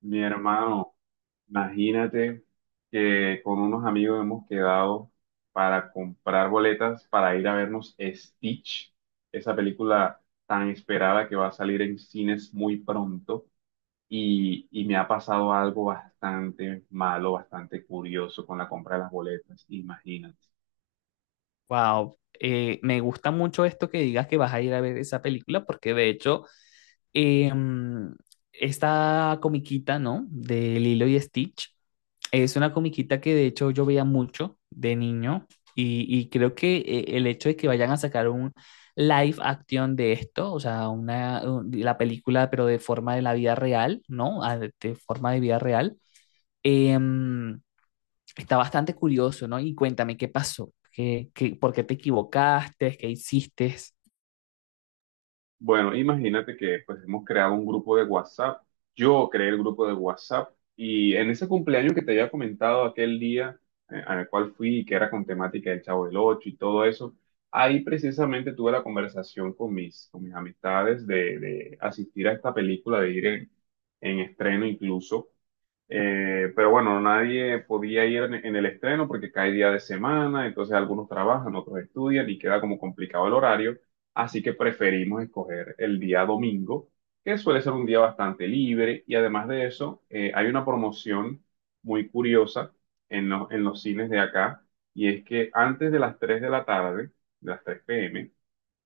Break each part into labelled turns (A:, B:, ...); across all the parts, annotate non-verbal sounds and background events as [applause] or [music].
A: Mi hermano, imagínate que con unos amigos hemos quedado para comprar boletas para ir a vernos Stitch, esa película tan esperada que va a salir en cines muy pronto. Y me ha pasado algo bastante malo, bastante curioso con la compra de las boletas, imagínate.
B: Wow, me gusta mucho esto que digas que vas a ir a ver esa película, porque de hecho, eh, mm, esta comiquita, ¿no? De Lilo y Stitch, es una comiquita que de hecho yo veía mucho de niño y creo que el hecho de que vayan a sacar un live action de esto, o sea, la película pero de forma de la vida real, ¿no? Ah, de forma de vida real. em, Está bastante curioso, ¿no? Y cuéntame qué pasó. Por qué te equivocaste, qué hiciste?
A: Bueno, imagínate que pues hemos creado un grupo de WhatsApp. Yo creé el grupo de WhatsApp y en ese cumpleaños que te había comentado aquel día al cual fui, que era con temática del Chavo del Ocho y todo eso. Ahí precisamente tuve la conversación con mis amistades de asistir a esta película, de ir en estreno incluso. Pero bueno, nadie podía ir en el estreno porque cae día de semana, entonces algunos trabajan, otros estudian y queda como complicado el horario, así que preferimos escoger el día domingo, que suele ser un día bastante libre y además de eso, hay una promoción muy curiosa en los cines de acá, y es que antes de las 3 de la tarde, de las 3 p. m.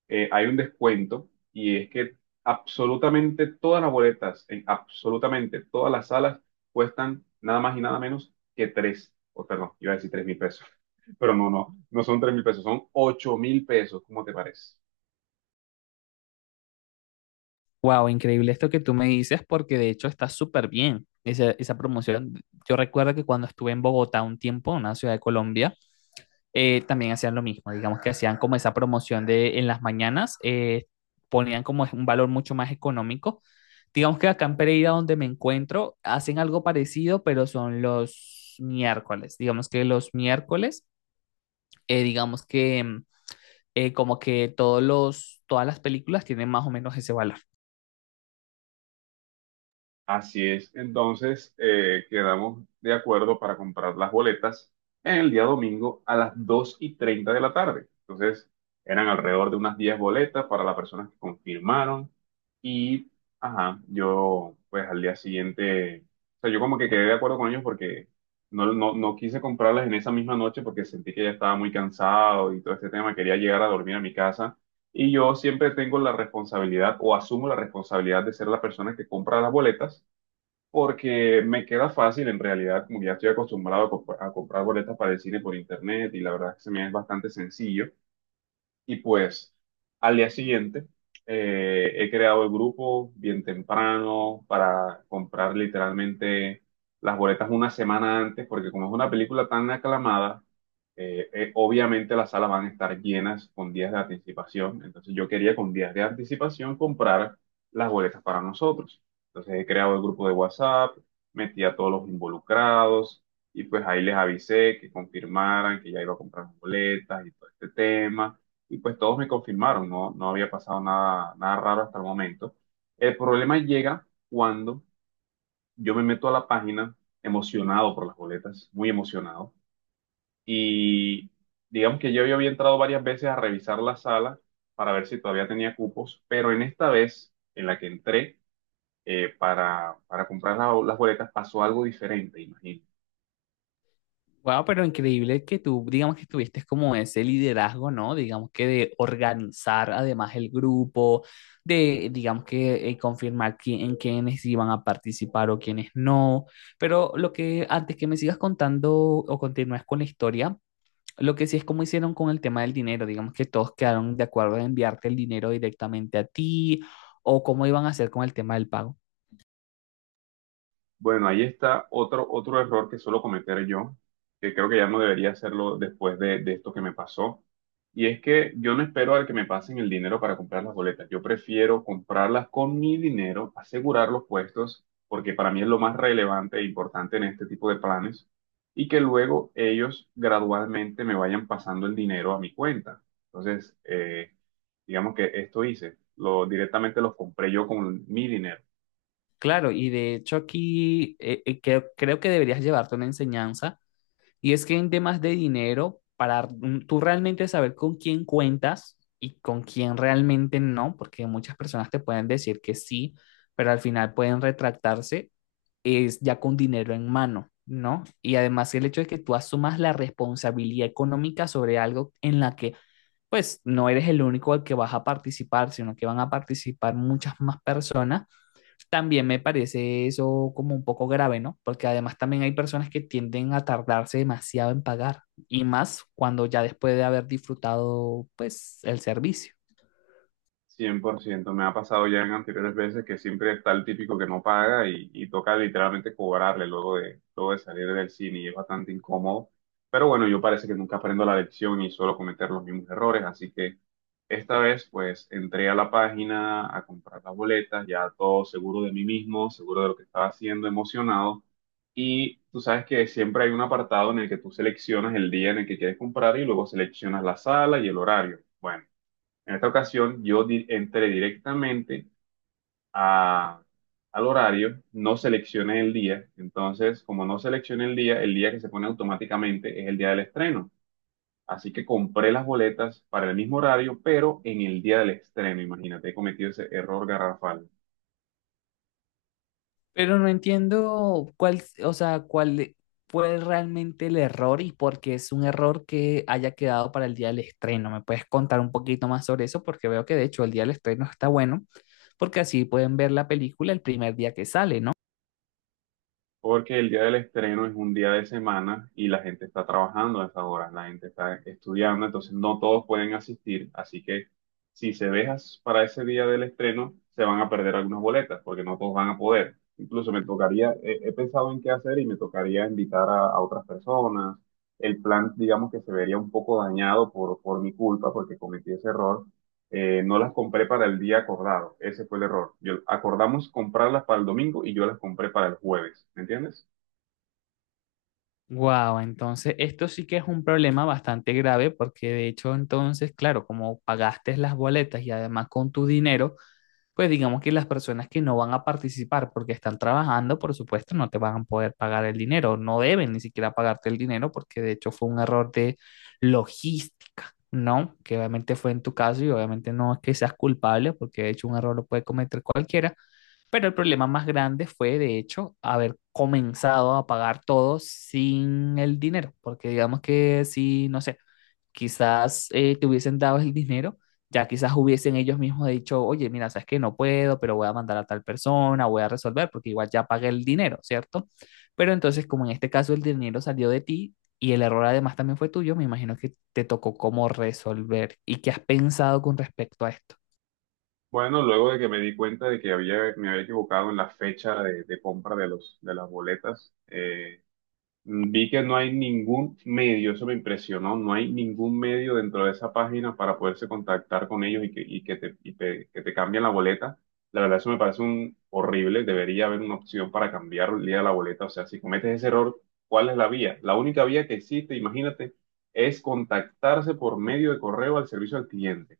A: hay un descuento, y es que absolutamente todas las boletas en absolutamente todas las salas cuestan nada más y nada menos que tres, o perdón, iba a decir 3.000 pesos, [laughs] pero no, no, no son 3.000 pesos, son 8.000 pesos. ¿Cómo te parece?
B: Wow, increíble esto que tú me dices, porque de hecho está súper bien esa promoción. Yo recuerdo que cuando estuve en Bogotá un tiempo, una ciudad de Colombia, también hacían lo mismo, digamos que hacían como esa promoción de en las mañanas, ponían como un valor mucho más económico. Digamos que acá en Pereira, donde me encuentro, hacen algo parecido, pero son los miércoles. Digamos que los miércoles, digamos que como que todas las películas tienen más o menos ese valor.
A: Así es. Entonces, quedamos de acuerdo para comprar las boletas en el día domingo a las 2:30 de la tarde. Entonces, eran alrededor de unas 10 boletas para las personas que confirmaron. Y, ajá, yo pues al día siguiente, o sea, yo como que quedé de acuerdo con ellos porque no, no, no quise comprarlas en esa misma noche porque sentí que ya estaba muy cansado y todo este tema. Quería llegar a dormir a mi casa. Y yo siempre tengo la responsabilidad, o asumo la responsabilidad de ser la persona que compra las boletas porque me queda fácil, en realidad, como que ya estoy acostumbrado a comprar boletas para el cine por internet, y la verdad es que se me es bastante sencillo. Y pues al día siguiente he creado el grupo bien temprano para comprar literalmente las boletas una semana antes, porque como es una película tan aclamada, obviamente las salas van a estar llenas con días de anticipación. Entonces yo quería con días de anticipación comprar las boletas para nosotros. Entonces he creado el grupo de WhatsApp, metí a todos los involucrados y pues ahí les avisé que confirmaran, que ya iba a comprar boletas y todo este tema, y pues todos me confirmaron. No, no había pasado nada, nada raro hasta el momento. El problema llega cuando yo me meto a la página emocionado por las boletas, muy emocionado, y digamos que yo ya había entrado varias veces a revisar la sala para ver si todavía tenía cupos, pero en esta vez en la que entré para comprar las boletas pasó algo diferente, imagínate.
B: Wow, pero increíble que tú, digamos que tuviste como ese liderazgo, ¿no? Digamos que de organizar además el grupo, de, digamos que confirmar en quiénes iban a participar o quiénes no. Pero lo que, antes que me sigas contando o continúes con la historia, lo que sí es cómo hicieron con el tema del dinero, digamos que todos quedaron de acuerdo en enviarte el dinero directamente a ti o cómo iban a hacer con el tema del pago.
A: Bueno, ahí está otro error que suelo cometer yo, que creo que ya no debería hacerlo después de esto que me pasó. Y es que yo no espero al que me pasen el dinero para comprar las boletas. Yo prefiero comprarlas con mi dinero, asegurar los puestos, porque para mí es lo más relevante e importante en este tipo de planes, y que luego ellos gradualmente me vayan pasando el dinero a mi cuenta. Entonces, digamos que esto hice, directamente los compré yo con mi dinero.
B: Claro, y de hecho aquí creo que deberías llevarte una enseñanza, y es que en temas de dinero, para tú realmente saber con quién cuentas y con quién realmente no, porque muchas personas te pueden decir que sí, pero al final pueden retractarse, es ya con dinero en mano, ¿no? Y además el hecho de que tú asumas la responsabilidad económica sobre algo en la que pues no eres el único al que vas a participar, sino que van a participar muchas más personas también me parece eso como un poco grave, ¿no? Porque además también hay personas que tienden a tardarse demasiado en pagar y más cuando ya después de haber disfrutado, pues, el servicio.
A: 100% me ha pasado ya en anteriores veces, que siempre está el típico que no paga y toca literalmente cobrarle luego de salir del cine, y es bastante incómodo. Pero bueno, yo parece que nunca aprendo la lección y suelo cometer los mismos errores, así que esta vez pues entré a la página a comprar las boletas, ya todo seguro de mí mismo, seguro de lo que estaba haciendo, emocionado. Y tú sabes que siempre hay un apartado en el que tú seleccionas el día en el que quieres comprar, y luego seleccionas la sala y el horario. Bueno. En esta ocasión yo entré directamente a- al horario, no seleccioné el día, entonces como no seleccioné el día que se pone automáticamente es el día del estreno. Así que compré las boletas para el mismo horario, pero en el día del estreno, imagínate, he cometido ese error garrafal.
B: Pero no entiendo cuál, o sea, cuál fue realmente el error y por qué es un error que haya quedado para el día del estreno. ¿Me puedes contar un poquito más sobre eso? Porque veo que de hecho el día del estreno está bueno, porque así pueden ver la película el primer día que sale, ¿no?
A: Porque el día del estreno es un día de semana y la gente está trabajando a esa hora, la gente está estudiando, entonces no todos pueden asistir, así que si se dejas para ese día del estreno, se van a perder algunas boletas, porque no todos van a poder. Incluso me tocaría, he pensado en qué hacer, y me tocaría invitar a otras personas. El plan, digamos que se vería un poco dañado por mi culpa, porque cometí ese error, no las compré para el día acordado. Ese fue el error. Yo, acordamos comprarlas para el domingo y yo las compré para el jueves. ¿Me entiendes?
B: Wow, entonces esto sí que es un problema bastante grave porque de hecho entonces, claro, como pagaste las boletas y además con tu dinero, pues digamos que las personas que no van a participar porque están trabajando, por supuesto, no te van a poder pagar el dinero, no deben ni siquiera pagarte el dinero porque de hecho fue un error de logística, ¿no? Que obviamente fue en tu caso y obviamente no es que seas culpable porque de hecho un error lo puede cometer cualquiera, pero el problema más grande fue, de hecho, haber comenzado a pagar todo sin el dinero, porque digamos que si, no sé, quizás te hubiesen dado el dinero, ya quizás hubiesen ellos mismos dicho, oye, mira, sabes que no puedo, pero voy a mandar a tal persona, voy a resolver, porque igual ya pagué el dinero, ¿cierto? Pero entonces, como en este caso el dinero salió de ti y el error además también fue tuyo, me imagino que te tocó cómo resolver y qué has pensado con respecto a esto.
A: Bueno, luego de que me di cuenta de que me había equivocado en la fecha de compra de de las boletas, vi que no hay ningún medio, eso me impresionó, no hay ningún medio dentro de esa página para poderse contactar con ellos, y que te cambien la boleta. La verdad, eso me parece un horrible, debería haber una opción para cambiar el día de la boleta. O sea, si cometes ese error, ¿cuál es la vía? La única vía que existe, imagínate, es contactarse por medio de correo al servicio al cliente.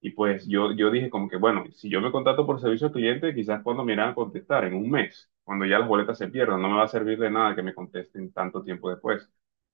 A: Y pues yo dije como que, bueno, si yo me contrato por servicio al cliente, quizás cuando me irán a contestar, en un mes, cuando ya las boletas se pierdan, no me va a servir de nada que me contesten tanto tiempo después.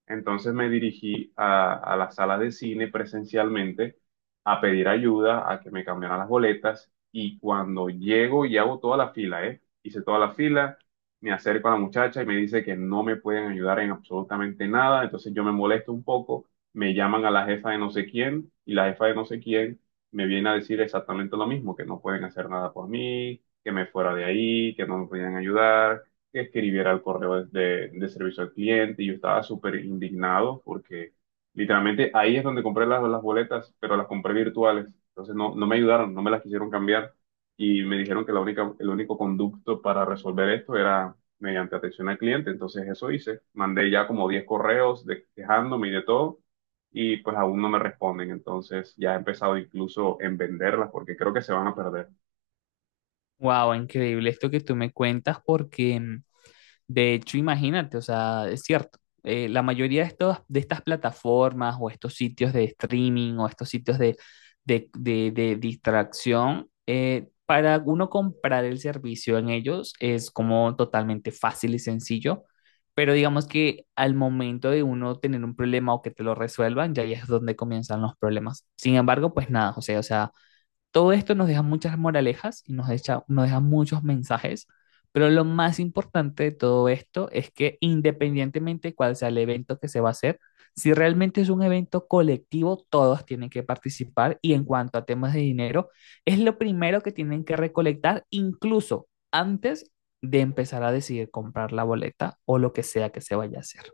A: Entonces me dirigí a la sala de cine presencialmente a pedir ayuda, a que me cambiaran las boletas, y cuando llego y hago toda la fila, ¿eh? Hice toda la fila, me acerco a la muchacha y me dice que no me pueden ayudar en absolutamente nada, entonces yo me molesto un poco, me llaman a la jefa de no sé quién, y la jefa de no sé quién me viene a decir exactamente lo mismo, que no pueden hacer nada por mí, que me fuera de ahí, que no me podían ayudar, que escribiera el correo de servicio al cliente, y yo estaba súper indignado porque literalmente ahí es donde compré las boletas, pero las compré virtuales, entonces no me ayudaron, no me las quisieron cambiar, y me dijeron que la única, el único conducto para resolver esto era mediante atención al cliente. Entonces eso hice, mandé ya como 10 correos quejándome y de todo, y pues aún no me responden. Entonces ya he empezado incluso en venderlas porque creo que se van a perder.
B: Wow, increíble esto que tú me cuentas porque de hecho, imagínate, o sea, es cierto, la mayoría de, de estas plataformas o estos sitios de streaming o estos sitios de distracción, para uno comprar el servicio en ellos es como totalmente fácil y sencillo, pero digamos que al momento de uno tener un problema o que te lo resuelvan, ya ahí es donde comienzan los problemas. Sin embargo, pues nada, José, o sea todo esto nos deja muchas moralejas y nos deja muchos mensajes, pero lo más importante de todo esto es que independientemente de cuál sea el evento que se va a hacer, si realmente es un evento colectivo, todos tienen que participar y en cuanto a temas de dinero, es lo primero que tienen que recolectar incluso antes de empezar a decidir comprar la boleta o lo que sea que se vaya a hacer.